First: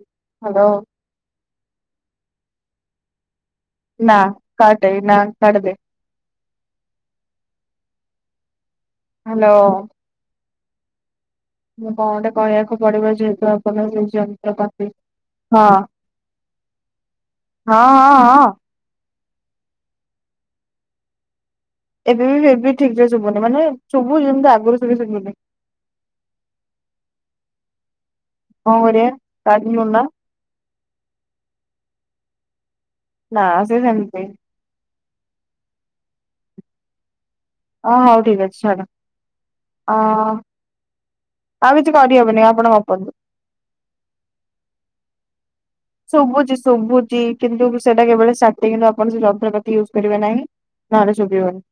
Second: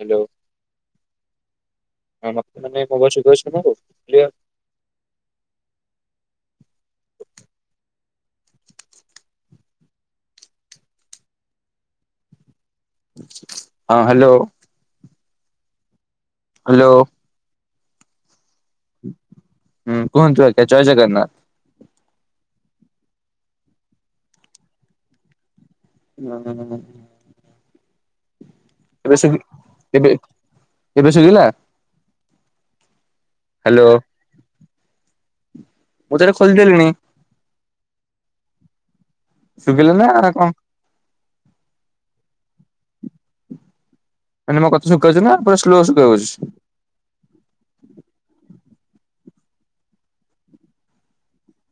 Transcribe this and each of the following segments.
Hello hello. ହଁ ମତ ମେ ମୋବ ଶଧ। ନା କାଟାଇ ନା କାଟ ଦେ- ହ୍ୟାଲୋ? ମୁଁ କଣଟେ କହିବାକୁ। ପଢିବ ଯେହେତୁ ଆପଣ ହଁ ସେ ହ୍ୟାଲୋ ଯନ୍ତ୍ରପାତି। ହଁ! ହ୍ୟାଲୋ। ହଁ ହଁ ହଁ! ହୁଁ କୁହନ୍ତୁ ଆ୍ଞା ଜୟ ଜଗନ୍ନାଥ। ଏବେ ବି ଫ ବି ଠିକ ଶୁଭୁନି ମାନେ ଶୁଭୁ ଯେମତି ଆଗରୁ ଶୁବି ଶୁଭୁନି। ହଁ ହ। ହଆ କାଲିଣ୍ଡ। ଏବେ ଏବେ ଶଖିଲା ନା ଆ ସେମତି। ମୁଁ ତରେ ଖୋଲିଦେଲିଣି। ଓ ହଉ ଠିକ ଅଛି ଛଡ। ଶୁଖିଲ ନା ଆ କଣ। ଆଉ କିଛି କରିହେବନି ଆପଣ ଗପନ୍ତୁ। ମାନେ ମୋ କଥା ଶୁଭାଯାଉଛି ନା ପୁରା ସ୍ଲୋ ଶୁଭାଯାଉଛି? ଶୁଭୁଛି ଶୁଭୁଛି କିନ୍ତୁ ସେଟା କେବେଳେ ସା କିନ୍ତୁ ଆପଣ ସେ ରନ୍ତ୍ର କତି ୟୁଜ କରିବେ ନାହିଁ ନହେଲେ ଚୋଭିବନି।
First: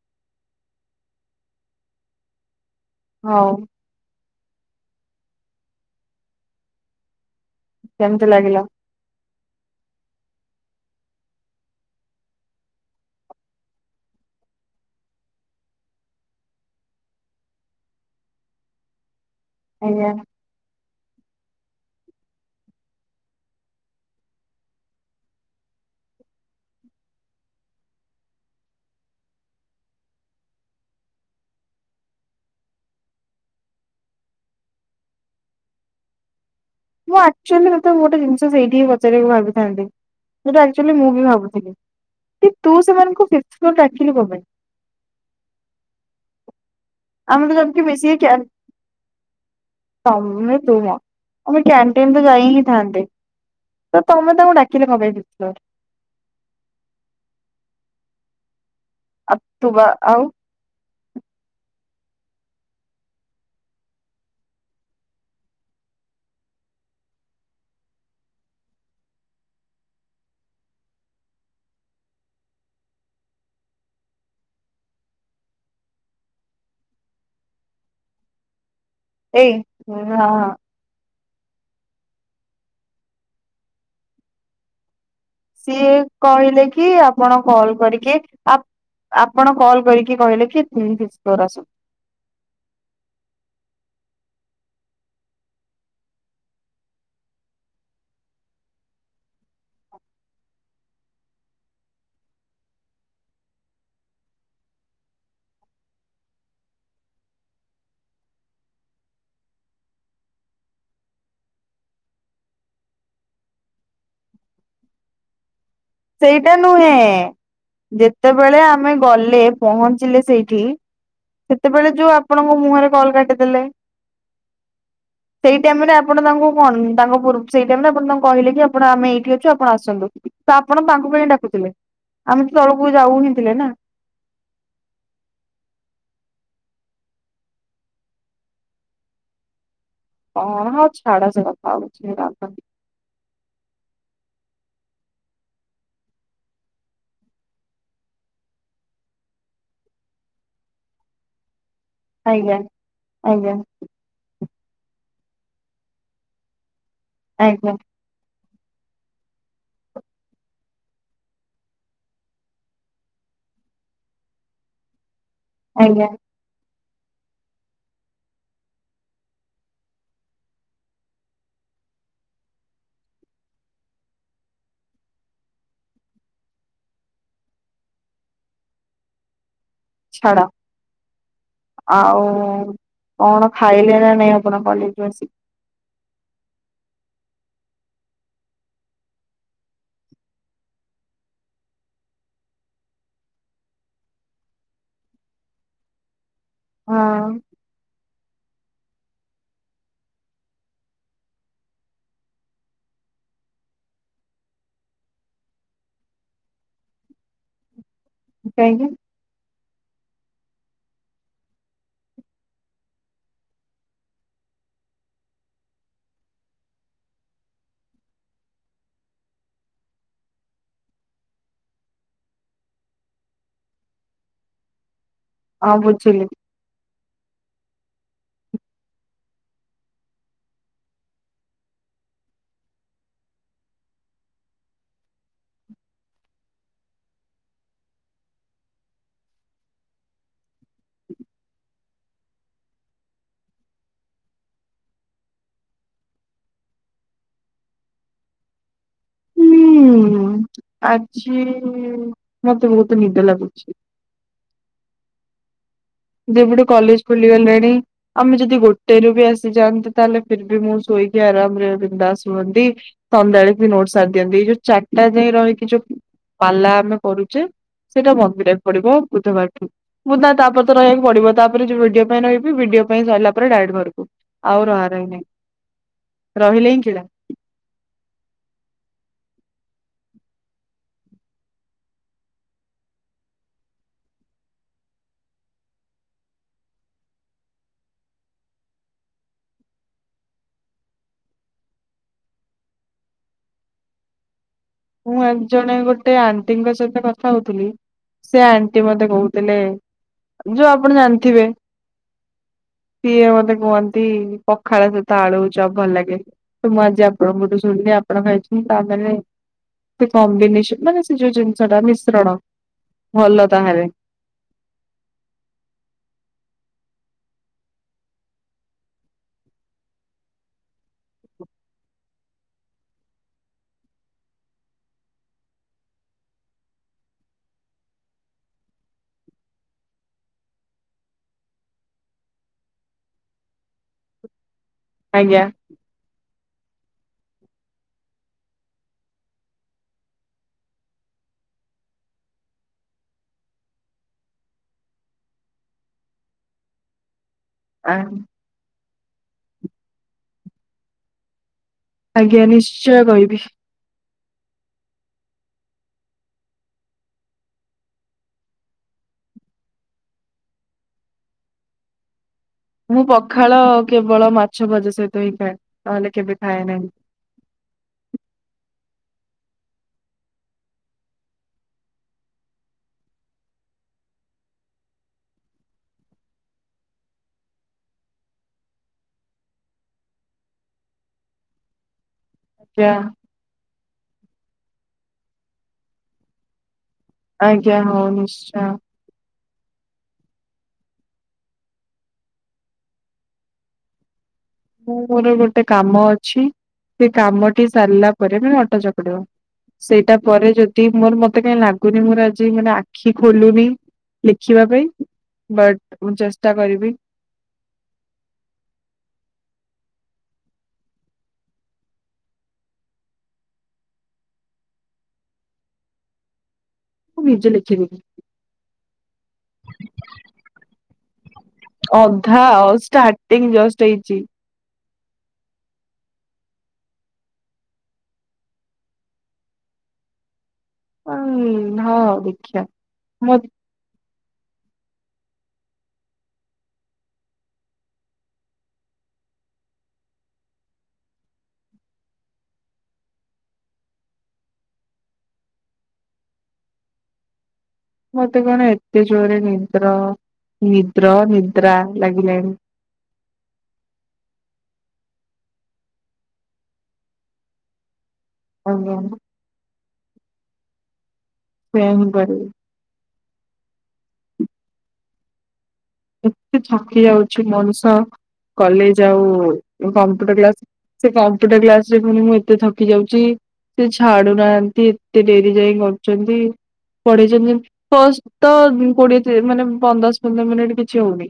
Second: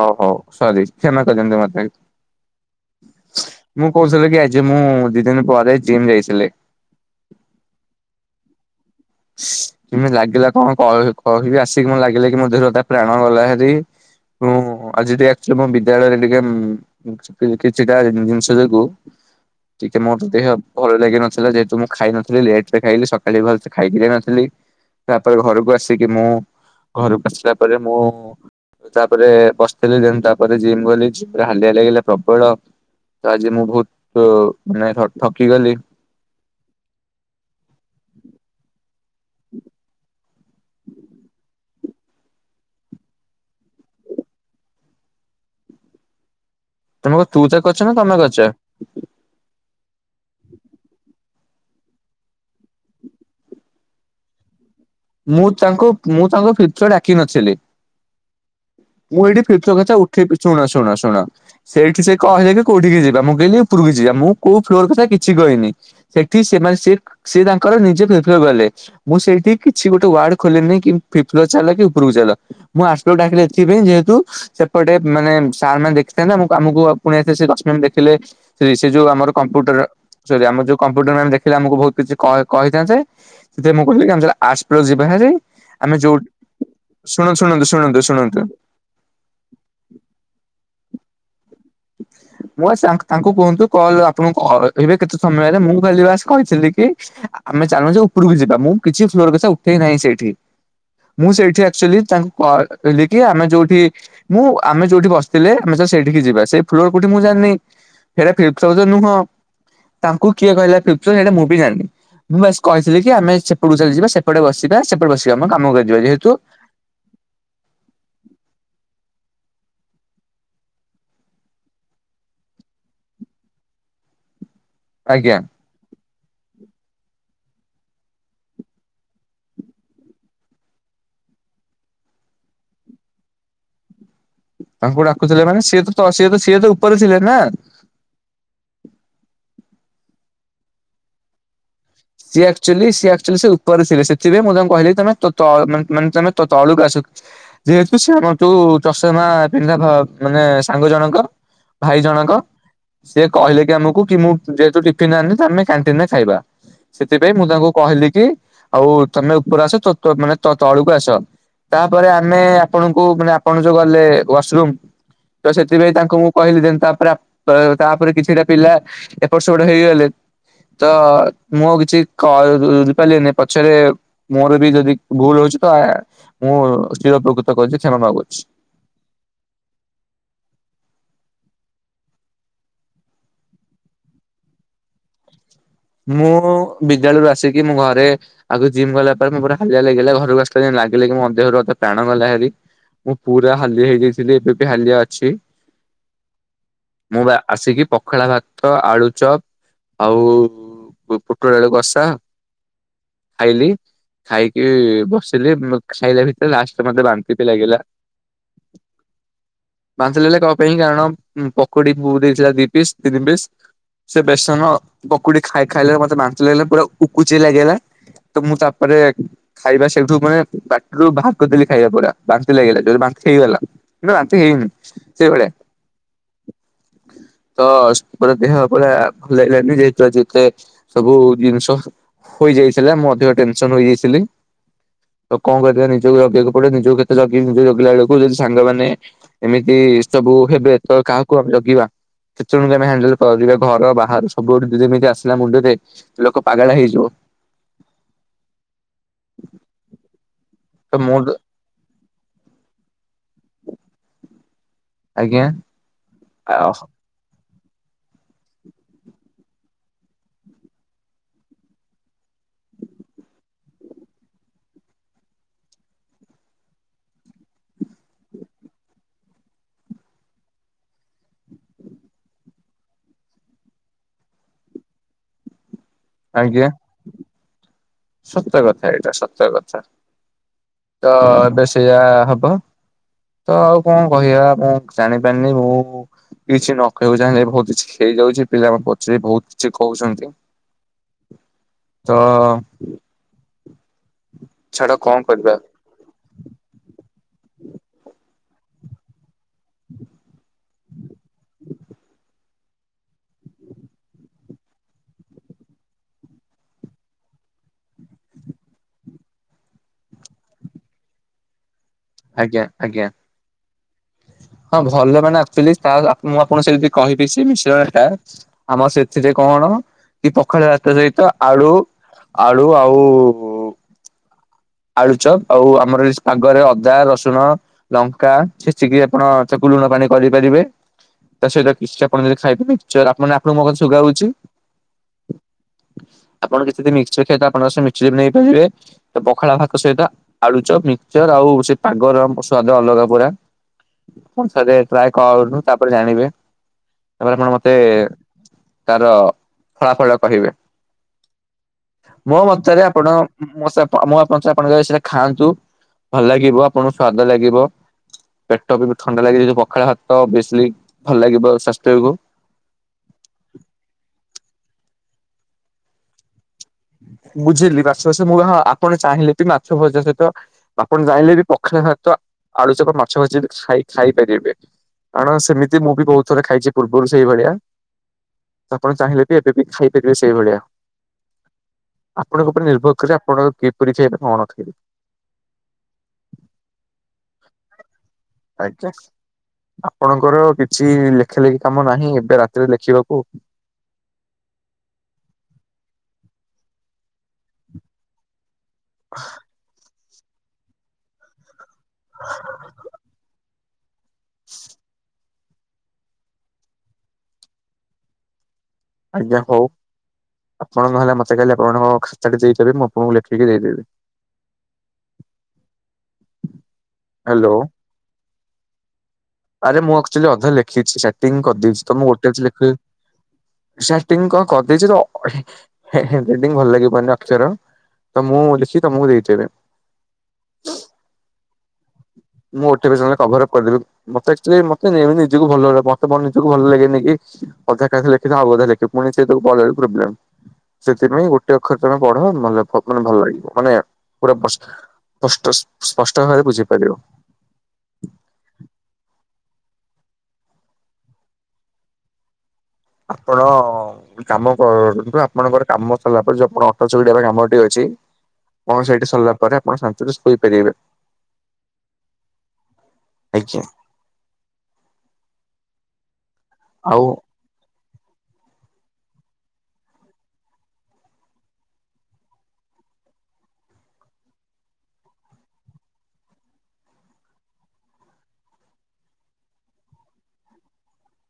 ଓଉ ହଉ ସରି କ୍ଷମା କରିଦଛନ୍ତିୁ ମତ। ହଉ ମୁଁ କହୁଥିଲି କି ଆଜି। ଯେ ମୁଁ ଦିଦିନ ପ ଯ ଜିମ୍ ଯାଇଥିଲି। କେମିତି ଲାଗିଲା। କିମ ଲାଗିଲା କଣ କ କହିବି ଆସିକି ମ ଲାଗିଲା କି ମୋ ଦେରେ ପ୍ରାଣ ଗଲା ହେରି ମୁ ଆଜି ଟିକେଚୁ ମ ବିଦ୍ୟାଳୟରେ ଟିକେ କିଛିଟା ଜିନିଷ ଯକୁୁ ଟିକେ ଆଜ୍ଞା ମୋର ଦେହ ଭଲ ଲାଗି ନଥିଲା ଯେହେତୁ ମୁଁ ଖାଇ ନଥିଲ ଲେଟ୍ ରେ ଖାଇଲି ସକାଳେ ଭଲ। ଖାଇକି ଯାଇ ନଥିଲି ତାପରେ ଘରକୁ ଆସିକି ମୁଁ ଘରକୁ ଆସିଲା ପରେ ମୁଁ ତାପରେ ବସିଥିଲି ଦେ ତାପରେ ଜିମ୍ ଗଲି ଜିମରେ ହାଲିଆ ଲାଗିଲା ପ୍ରବଳ ତ ଆଜି ମୁଁ ବହୁତ ମାନେ ଠକି ଗଲି। ମୁଁ ଆକ୍ଚୁଆଲି ତତେ ଗୋଟ ଜିନି ସେଠି କ ପଚାରକୁ ଭାବିଥାନ୍ତି। ସେଟାଚୁ ମୁଁ ବି ଭାବୁଥିଲି କି ତୁ ସେମାନଙ୍କୁ ଫଡାିଲୁ କ ପାଇଁ। ତମକୁ ତୁ ଆମେ ତ ତା ଜମକି ଅଛ ନା ମିଶିକି ତମେ କ୍ୟା କରଛ। ତମେ ତୁମ ଆମେ କ୍ୟାଣ୍ଟିନ ତ ଯାଇ ହିଁ ଥାନ୍ତେ ତ ତମେ ତାଙ୍କୁ ଡା। ମୁଁ ତାଙ୍କୁ ମୁଁ ତାଙ୍କ ଫ୍ୟଚର ଆଡାକି ନଥିଲିମ୍। ମୁଁ ଆଉ ଏଇଠି ତୁ ଫିର୍ତ ବା କଥା ଆଉ ଉଠେଇ ଶୁଣା ଶୁଣା ଶୁଣା। ସେଇଠି ସେ କହିଲେକି କୋଉଠିକି ଯିବା ମୁଁ କହିଲି ଉପରକୁ ଯିବା ମୁଁ କୋଉ ଫ୍ଲୋର କଥା କିଛି କହିନି ସେଠି ସେମାନେ ସେ ସେ ତାଙ୍କର ନିଜେ ଫ ଫ ଗଲେ ମୁଁ ସେଇଠିକି। କିଛି ଗୋଟେ ୱାର୍ଡ ଖୋଲିନି କି ଫ ଫ୍ଲୋ ଚାଲ କି ଉପରକୁ ଚାଲ ମୁଁ ଆ୍ଲର ଡାକିଲେ ଏଥିପାଇଁ ଯେହେତୁ ସେପଟେ ମାନେ ସାର୍ ମାନ ଦେଖିଥାନ୍ତତା ମୁଁ କମକୁ ପୁଣି ଦେଖିଲେ। ସେ ଯଉ ଆମ କମ୍ଟ ଏଇ ହଁ ଆମରଉ କମ୍ପୁଟରେ ପ ଆମକୁ ବହୁତ କିଛି କହିଥାନ୍ତ ଯେ ସେ ମୁଁ କହିବି ଆମ [unintelligible] ସିଏ କହିଲେ କି ଆପଣ ଶୁଣନ୍ତୁ ଶୁଣନ୍ତୁ କଲ ଶୁଣନ୍ତୁ କରିକି ଶୁଣନ୍ତୁ ଆପଣ କଲ୍ କରିକି କହିଲେ କି [unintelligible] ଆସ। ମୁଁ ଆ ତାଙ୍କୁ କୁହନ୍ତୁ କଲ ଆପଣଙ୍କୁ କହେ କେତେ ସମୟ ହେଲେ ମୁଁ ଖାଲି ବାସ କହିଥିଲି କି ଆମେ ଚାଲୁଛ ଉପରକୁ ଯିବା ମୁଁ କିଛି ଫ୍ଲୋର କଥା ଉଠେଇ ନାହିଁ ସେଇଠି ମୁଁ ସେଇଠି ଆଚୁଆଲି ତାଙ୍କୁ କହି କି ଆମେ ଯୋଉଠି ମୁଁ ଆମେ ଯୋଉଠି ବସିଥିଲେ ଆମେ ସେଠି ଯିବା ସେ ଫ୍ଲୋର କୋଠି ମୁଁ ଜାନି ସେଇଟା [unintelligible] ନୁହଁ ତାଙ୍କୁ କିଏ କିହିଲା [unintelligible] ସେଟା ମୁଁ ବି ଜାଣିନି ମୁଁ ବାସ କହିଥିଲି କି ଆମେ ସେପଟକୁ ଚାଲ ଯିବା ସେପଟେ ବସିବା ସେପଟେ ବସିବା ଆମେ କାମ କର ସେଇଟା ନୁହେଁ ଯେତେବେଳେ ଆମେ ଗଲେ ପହଞ୍ଚିଲେ ସେଇଠି। ସେତେବେଳେ ଯୋଉ ଆପଣଙ୍କ ମୁହଁରେ କଲ କାଟିଦେଲେ। ଆଜ୍ଞା ସେଇ ଟାଇମ ରେ ଆପଣ ତାଙ୍କୁ କଣ ତାଙ୍କ ପୂର୍ବୁ ସେଇ ଟାଇମଟା ତାଙ୍କୁ କହିଲି କି ଆପଣ ଆମେ ଏଇଠି ଅଛୁ ଆପଣ ଆସନ୍ତୁ ତ ଆପଣ ତାଙ୍କୁ କାଇଁ ଡାକୁଥିଲେ ଆମେ ତଳକୁ ଯାଉ ହୁଁ ଥିଲେ ନା। ତାଙ୍କୁ ଡାକୁଥିଲେ ମାନେ ସିଏ ତ ସ ତ ସିଏ ତ ଉପରେ ଥିଲେ ନା। ହ ହଉ ଛାଡ ସେକଥା। ସିଏ ଆକ୍ଚୁଆଲି ସିଏ ଆକ୍ଚୁଆଲି ସ କରିଥିଲେ ସେଥିପାଇଁ କହିଲି ତ ତ ମାନେ ମାନେ ତଳକୁ ଆସ ଯେହେତୁ ସେ ଆମ ଯୋଉ ଚଷମାପିନ୍ଧା ମାନେ ସାଙ୍ଗଜଣଙ୍କ ଭାଇ ଜଣକ ଆଜ୍ଞା ସିଏ ଆଜ୍ଞା କହିଲେ କି ଆମକୁ ଯେହେତୁ ଟିଫିନ ଆଣିନି ତ ଆମେ କ୍ୟାନ୍ଟିନରେ ଖାଇବା। ସେଥିପାଇଁ ମୁଁ ତାଙ୍କୁ ଆଜ୍ଞା କହିଲି କି ଆଉ ତମେ ଉପରେ ଆସ ତ ତ ତଳକୁ ଆସ ତାପରେ ଆମେ ଆପଣଙ୍କୁ ଆପଣ ଯୋଉ ଗଲେ ୱାସରୁମ୍। ତ ସେଥିପାଇଁ ଆଜ୍ଞା ତାଙ୍କୁ ମୁଁ କହିଲି ଯେନ୍ତା ପୁରା ତାପରେ କିଛିଟା ପିଲା ଏପଟ ସେପଟ ହେଇଗଲେ ତ ମୁଁ ଆଉ କିଛି କ ବୁଝିପାରିଲିନି ପଛରେ ମୋର ବି ଯଦି ଭୁଲ୍ ରହୁଚି ମୁଁ ଚିରପକୁତ କରି କ୍ଷମା ମାଗୁଚି। ଛାଡ ଆଉ କଣ ଖାଇଲେ ନା ନାଇଁ ଆପଣ କଲେଜରୁ ଆସିକି? ମୁଁ ବିଦ୍ୟାଳୟରୁ ଆସିକି ମୁଁ ଘରେ ଆଗ ଜିମ ଗଲାପରେ ହାଲିଆ ଲାଗିଲା ଘରେ ବସିଲା ପରେ ଲାଗିଲା ମୋ ଦେହରୁ ପ୍ରାଣ ଗଲାଭାରି ମୁଁ ପୁରା ହାଲିଆ ହେଇଯାଇଥିଲି ଏବେବି ହାଲିଆ ଅଛି। ମୁଁ ହଁ ବା ଆସିକି ପଖାଳ ଭା ଆଳୁ ଚପ ଆଉ ପୁଟଆଳୁ କଷା ଖାଇଲି ଖାଇକି ବସିଲି ଖାଇଲା ଭିତରେ ଲାଷ୍ଟରେ ମତେ ବାନ୍ତି ବି ଲାଗିଲା। କାଇଁ ଯେ ବାନ୍ତି ଲାଗିଲା କଣ ପାଇଁ କାରଣ ପକୁଡ଼ିକୁ ଦେଇଥିଲା ଦି ପିସ୍ ତିନି ପିସ୍ ସେ ବେସନ ପକୁଡ଼ି ଖାଇଲା ବେଳେ ମତେ ବାନ୍ତି ଲାଗିଲା ପୁରା ଉପୁଜେ ଲାଗିଲା ମୁଁ ତାପରେ ଖାଇବା ସେଇଠୁ ମାନେ ପାଟିରୁ ବାହାର କରିଦେଲି ଖାଇବା ପୁରା ବାନ୍ତି ଲାଗିଲା ବାନ୍ତି ହେଇଗଲା କିନ୍ତୁ ବାନ୍ତି ହେଇନି। ସେଇଭଳିଆ ହଁ ବୁଝିଲି। ତ ଦେହ ପୁରା ଲେଜିମି ହେଇଯାଇଥିଲା ଯେତେ ସବୁ ଜିନିଷ ହୋଇଯାଇଥିଲା ମୁଁ ଅଧିକ ଟେନସନ୍ ହୋଇଯାଇଥିଲି ତ କଙ୍ କରିବା ନିଜକୁ ଜଗିବାକୁ ପଡ଼ିଅ ନିଜକୁ କେତେ ଜଗିବି ନିଜକୁ ଜଗିଲା ବେଳେ ସାଙ୍ଗମାନେ ଏମିତି ସବୁ ହେବେ ତ କାହାକୁ ଆଉ ଜଗିବା। କେତେଜଣକୁ ଆମେ ହ୍ୟାଣ୍ଡଲେ କରିବା ଘର ବାହାର ସବୁଆଡୁ ଯେମିତି ଆସିଲା ମୁଣ୍ଡରେ ଲୋକ ପାଗେଲା ହେଇଯିବ। ହୁଁ ତ ମୁଁ ଆଜି ମତେ ବହୁତ ନି ହେଲା ପୁଛି। ଆଜ୍ଞା। ଯେବେଠୁ ଅହ କଲେଜ୍ ଖୋଲିଗଲା ଆମେ ଯଦି ଗୋଟେରୁ ବି ଆସିଯାନ୍ତି ତାହେଲେ ଫିର୍ ବି ମୁଁ ସୋଇକି ଆରାମରେ ବିନ୍ଦାସ ରୁହନ୍ତି ସନ୍ଧ୍ୟା ବେଳେ ନୋଟ୍ ସାରିଦିଅନ୍ତି ଏଇ ଯୋଉ ଚାରିଟା ଯାଏଁ ରହିକି ଯୋଉ ପାଲା ଆମେ କରୁଚେ ସେଇଟା ବନ୍ଦ କରିବାକୁ ପଡିବ ବୁଧବାରଠୁ ମୁଁ ତ ତା ରହିବାକୁ ପଡ଼ିବ ତା ପରେ ଯୋଉ ଭିଡିଓ ପାଇଁ ରହିବି ଭିଡିଓ ପାଇଁ ସରିଲା ପରେ ଡାଇରେକ୍ଟ ଘରକୁ ଆଉ ରହା ରହି ନାହିଁ। ଆଜ୍ଞା। ରହିଲେ ହିଁ କିଳା। ସତ କଥା ଏଇଟା ସତ କଥା ତ ସେଇଆ ହବ ତ ଆଉ କଣ କହିଆ ମୁଁ ଜାଣିପାରିନି ମୁଁ କିଛି ନ କହିବାକୁ ଚାହିଁଲେ ବହୁତ୍ କିଛି ହେଇଯାଉଚି ପିଲା ପଛରେ ବହୁତ କିଛି କହୁଛନ୍ତି ତ। ଛାଡ କଣ ମୁଁ ଏକ କରିବା ଜଣେ ଗୋଟେ ଆଣ୍ଟିଙ୍କ ସହିତ କଥା ହଉଥିଲି। ସେ ଆଣ୍ଟି ମତେ କହୁଥିଲେ ଯୋଉ ଆପଣ ଜାଣି। ଥିବେ। ସିଏ ମତେ କୁହନ୍ତି ପଖାଳ ସହିତ ଆଳୁଭଜା ଭଲ ଲାଗେ ମୁଁ ଆଜି ଆପଣଙ୍କଠୁ ଶୁଣିଲି ଆପଣ ଖାଇଛନ୍ତି ତ ଆମେ ଖାଇବୁ। ସେ କମ୍ୱିନେସନ ଟା ମାନେ ସେ ଯୋଉ ଜିନିଷ ଟା। ଶ୍ରଣ ଆଜ୍ଞା ଆଜ୍ଞା। ଭଲ ତାହାରେ। ହଁ ଭଲ ମାନେ ଆକ୍ଚୁଆଲି ମୁଁ ଆପଣଙ୍କୁ ସେି କହିବି ସେ ମିଶ୍ରଣ ଟା ଆମର ସେଥିରେ କଣ କି ପଖାଳ ସହିତ ଆଳୁ ଆଳୁ ଆଉ ଆଳୁ ଚପ ଆଉ ଆମର ପାଗରେ ଅଦା ରସୁଣ ଲଙ୍କା ଛେଚିକି ଆପଣ ତାକୁ ଲୁଣ ପାଣି କରିପାରିବେ ତା ସହିତ କିଛି ଆପଣ ଯ ଖାଇିବେ [unintelligible] ଆପଣଙ୍କ ମୋ ସୁଗାର ହଉଛି? ଆଜ୍ଞା ଆପଣ କିଛି ଯଦି ମିକ୍ସଚର ଖିଆ ଆପଣଙ୍କ ମିକ୍ଚର ବି ନେଇପାରିବେ ତ ପଖାଳ ଭାଗ ସହିତ ଆଳୁଚପ ମିକ୍ସଚର ଆଉ ସେ ପାଗର ସ୍ୱାଦ ଅଲଗା ପୁରା। ପୁଣି ଥରେ ଟ୍ରାଏ କଅନ୍ତୁ ତାପରେ ଜାଣିବେ। ତାପରେ ଆପଣ ମତେ ଆ ତାର ଫଳାଫଳ କହିବେ। ମୋ ଆଜ୍ଞା ମତରେ ନିଶ୍ଚୟ ଆପଣ କହିବି। ମୋ ସ ଆପଣ ମୋ ଆପ ଆପଣ ଯଦି ସେଟା ଖାଆନ୍ତୁ ଭଲ ଲାଗିବ ଆପଣଙ୍କୁ ସ୍ଵାଦ ଲାଗିବ ପେ ଟ ଥଣ୍ଡା ଲାଗବ ପଖାଳ ଭାତ ବେଶିଲ ଭଲ ଲାଗିବ ସ୍ୱାସ୍ଥ୍ୟକୁ ମୁଁ ପା ନହେଲେ କେବେ ଖାଏ ନାହିଁ। ବୁଝିଲି [unintelligible] ମୁଁ ଜଣ ଆ ଆପଣ ଚାହିଁଲେ ବି ମାଛ ଭଜା ସହିତ ଆପଣ ଚାହିଁଲେ ବି ପଖାଳ ସହିତ ଆଳୁଚକ ମାଛ ଭଜି ଖାଇ ଖାଇପାରିବେ କାରଣ ସେମିତି ମୁଁ ବି ବହୁତ ଥରେ ଖାଇଛି ପୂର୍ବରୁ ସେଇଭଳିଆ ଆପଣ ଚାହିଁଲେ ବି ଏବେ ବି ଖାଇପାରିବେ ସେଇଭଳିଆ। ଆପଣଙ୍କ ଉପରେ ଆଜ୍ଞା ନିର୍ଭର କରିବ ଆପଣଙ୍କ କେ ତୁରିଚ ଫଣ ଅଛିକି? ଆଜ୍ଞା ହଉନି ଆଛା ଆପଣଙ୍କର କିଛି ଲେଖା ଲେଖି କାମ ନାହିଁ ଏବେ ରାତିରେ ଲେଖିବାକୁ। ମୁଁ ମୋର ଗୋଟେ କାମ ଅଛି ସେ କାମଟି ସାରିଲା ପରେ ମ [unintelligible] ସେଇଟା ପରେ ଯଦି ମୋର ମତେ କାଇଁ ଲାଗୁ ପୁଣି ମୋର ଆଜି ମାନେ ଆଖି ଖୋଲୁନି ଲେଖିବା ପାଇଁ ବଟ ମୁଁ ଚେଷ୍ଟା କରିବି ଆଜ୍ଞା ହଉ ଆପଣ ନହେଲେ ମତେ କାଲି ଆପଣଙ୍କ ଖାତାଟି ଦେଇଦେବେ ମୁଁ ଆପଣଙ୍କୁ ଲେଖିକି ଦେଇଦେବି। ମୁଁ ନିଜେ ହ୍ୟାଲୋ। ଲେଖିବି। ଆରେ ମୁଁ ଆଚୁଆଲି ଅଧା ଲେଖିଛି ସେଟିଂ କରିଦେଇଛି ତ ମୁଁ ଗୋଟେ ଅଧା ଅଛି ଲେଖି ଆଉ ଷ୍ଟାର୍ଟିଂ ଜଷ୍ଟ ହେଇଛି ସେଟିଂ କଣ କରିଦେଇଛି। ହ୍ୟାଡ୍ରାରଟିଙ୍ଗ ଭଲ ଲାଗିପାରୁନି ଅକ୍ଷର ତ ମୁଁ ଲେଖିକି ତମକୁ ଦେଇଥବେ। ହଁ ଦେଖିବା ମୁଁ ଓଟିସ ମ କଭରଅପ୍ କରିଦେବି। ମତେ ଆଚୁଲି ମତେ ନିଜକୁ ଭଲ ଲ ମତେ ନିଜକୁ ଭଲ ଲାଗେନକି ଅଧା କାଥା ଲେଖି ଆଉ ଅଧା ଲେଖେ ପୁଣି ସେଲ ପ୍ରୋବ୍ଲେ ସେଥିପାଇଁ ଗୋଟେ ଅକ୍ଷରରେ ତମେ ପଢ ମ ଭଲ ଲାଗିବ ମାନେ ପୁର ସ୍ପଷ୍ଟ ପଷ୍ଟ ସ୍ପଷ୍ଟ ଭାବରେ ବୁଝିପାରିବ। ମତେ କଣ ଏତେ ଜୋରରେ ନିଦ୍ର ନିଦ୍ର ନିଦ୍ରା ଲାଗିଲାଣି। ଆପଣ ଗୋଟେ କାମ କରନ୍ତୁ ଆପଣଙ୍କର କାମ ସରିଲା ପରେ ଯୋଉ ଆପଣ ଅଟା ଚକଟିବା କାମଟି ଅଛି ଆଉ କଣ କଣ ସେଇଠି ସରିଲା ପରେ ଆପଣ ସା [unintelligible] ପାଇପାରିବେ। ସେ ହୁଁ ବଢ ଆଜ୍ଞା। ଏତେ ଆଉ ଥକି ଯାଉଛି ମଣିଷ କଲେଜ ଆଉ କମ୍ପ୍ୟୁଟର କ୍ଲାସ ସେ କଂପ୍ୟୁଟର କ୍ଲାସରେ ଫୁଣି ଏତେ ଥକି ଯାଉଛି ସେ ଛାଡୁନାହାନ୍ତି ଏତେ ଡେରି ଯାଇ କରୁଛନ୍ତି ପଢେଇଛନ୍ତି ଫଷ୍ଟ ତ କୋଡିଏ ମାନେ ପନ୍ଦଶ ପନ୍ଦର ମିନିଟ। ଇଚ୍ଛା ହୋଇନି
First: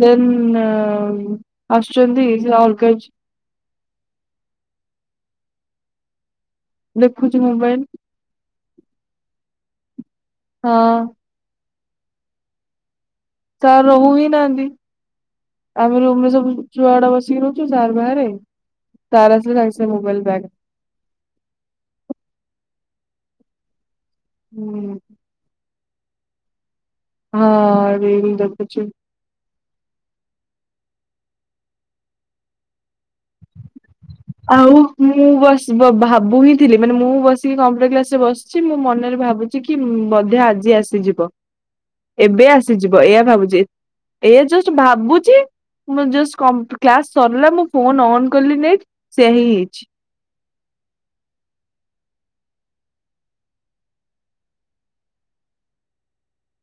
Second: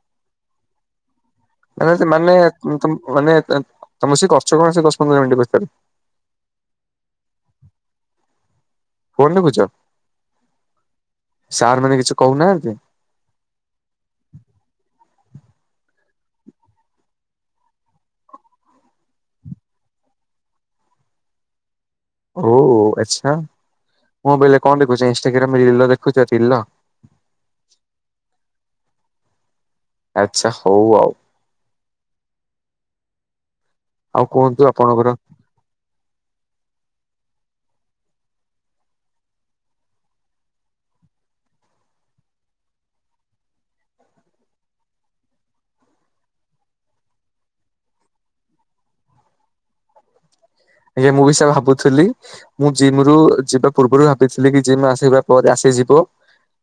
ଦେନ୍ ନ ଆସୁଛନ୍ତି ମାନେ ସେ ଅଲଗା ମାନେ ତମେ ସେ କରୁଛ କଣ ସେ ଦଶ ପନ୍ଦର ମିନିଟ୍ ଭିତରେ? ଦେଖୁଛି ମୋବାଇଲ। ଫୋନ ଦେଖୁଛ? ହଁ। ସାର୍ ମାନେ କିଛି କହୁନାହାନ୍ତି? ସାର୍ ରହୁ ହିଁ ନାହାନ୍ତି ଆମେ ରୁମରେ ସବୁ ଛୁଆଡେ ବସିକି ରହୁଛୁ ସାର୍ ବାହାରେ। ସାର୍ ଆସିଲେ ସାଙ୍ଗେ ସାଙ୍ଗେ ମୋବାଇଲ ବ୍ୟାଗ୍ ରେ। ଓ ଆଚଛା। ମୁଁ ବୋଇଲେ କଣ ଦେଖୁଛ? ଇନ୍ଷ୍ଟାଗ୍ରାମ ରେ ରିଲ୍? ଦେଖୁଥିଲ। ହଁ ରିଲ୍ ଦେଖୁଚି। ଆଛା ହଉ ଆଉ। କୁହନ୍ତୁ ଆଉ ଆପଣଙ୍କର ମୁଁ ବସ ଭାବୁ ହିଁ ଥିଲି ମାନେ ମୁଁ ବସ କମ୍ପୁ କ୍ଲାସ ରେ ବସିଛି ମୁଁ ମନରେ ଭାବୁଛି କି ବୋଧେ ଆଜି ଆସିଯିବ। ଏବେ ଆସିଯିବ ଏ ଭାବୁଛି ଏ ଭାବୁଛି ମୁ କ୍ଲାସ ସରିଲା ମୁଁ ଫୋ କଲି ନ ସେଆ ହଁ ହେଇଛି। ଆଜ୍ଞା ମୁଁ ବି ସେ ଭାବୁଥିଲି ମୁଁ ଜିମ ରୁ ଯିବା ପୂର୍ବରୁ ଭାବିଥିଲି କି ଜିମ୍ ଆସିବା ପରେ ଆସିଯିବ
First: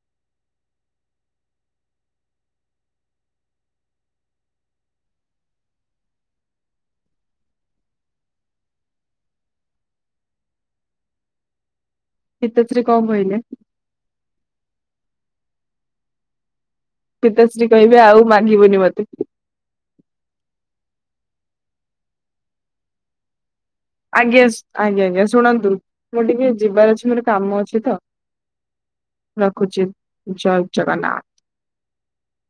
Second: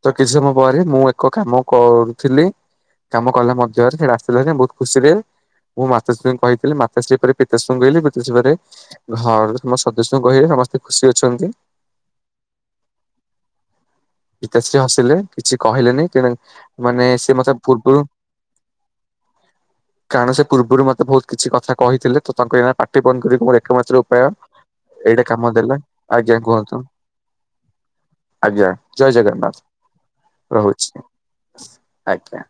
ତ କିଛି ସମୟ ପରେ ମୁଁ ଏକ କାମ କରୁଥିଲି କାମ କଲା ମଧ୍ୟରେ ସେଇଟା ଆସିଥିଲା ବହୁତ ଖୁସିରେ ମୁଁ ମାତାଶ୍ରୀଙ୍କୁ କହିଥିଲି ମାତାଶ୍ରୀ ପରେ ପିତାଶ୍ରୀଙ୍କୁ କହିଲି ପିତାଶ୍ରୀ ପରେ ଘର ତ ସଦସ୍ୟଙ୍କୁ କହିଲେ ସମସ୍ତେ ଖୁସି ଅଛନ୍ତି। ପିତାଶ୍ରୀ କଣ କହିଲେ? ପିତାଶ୍ରୀ ହସିଲେ କିଛି କହିଲେନି କିନା ପୀତାଶ୍ରୀ କହିବେ ଆଉ ମାଗିବୁନି ମତେ। କାରଣ ସେ ପୂର୍ବରୁ ମତେ ବହୁତ କିଛି କଥା କହିଥିଲେ ତ ତାଙ୍କୁ ଏଇ ପାଟି ବନ୍ଦ କରି ପଳେ ଆଜ୍ଞା ଆଜ୍ଞା ଆଜ୍ଞା ଶୁଣନ୍ତୁ ଦେଲା ମୁ ଆଜ୍ଞା ଟିକେ କୁହନ୍ତୁ ଯିବାର ଅଛି ମୋର କାମ ଅଛି ତ ଆଜ୍ଞା ଜୟ ଜଗନ୍ନାଥ ରଖୁଛି ଜୟ ରହୁଛି ଜଗନ୍ନାଥ। ଆଜ୍ଞା।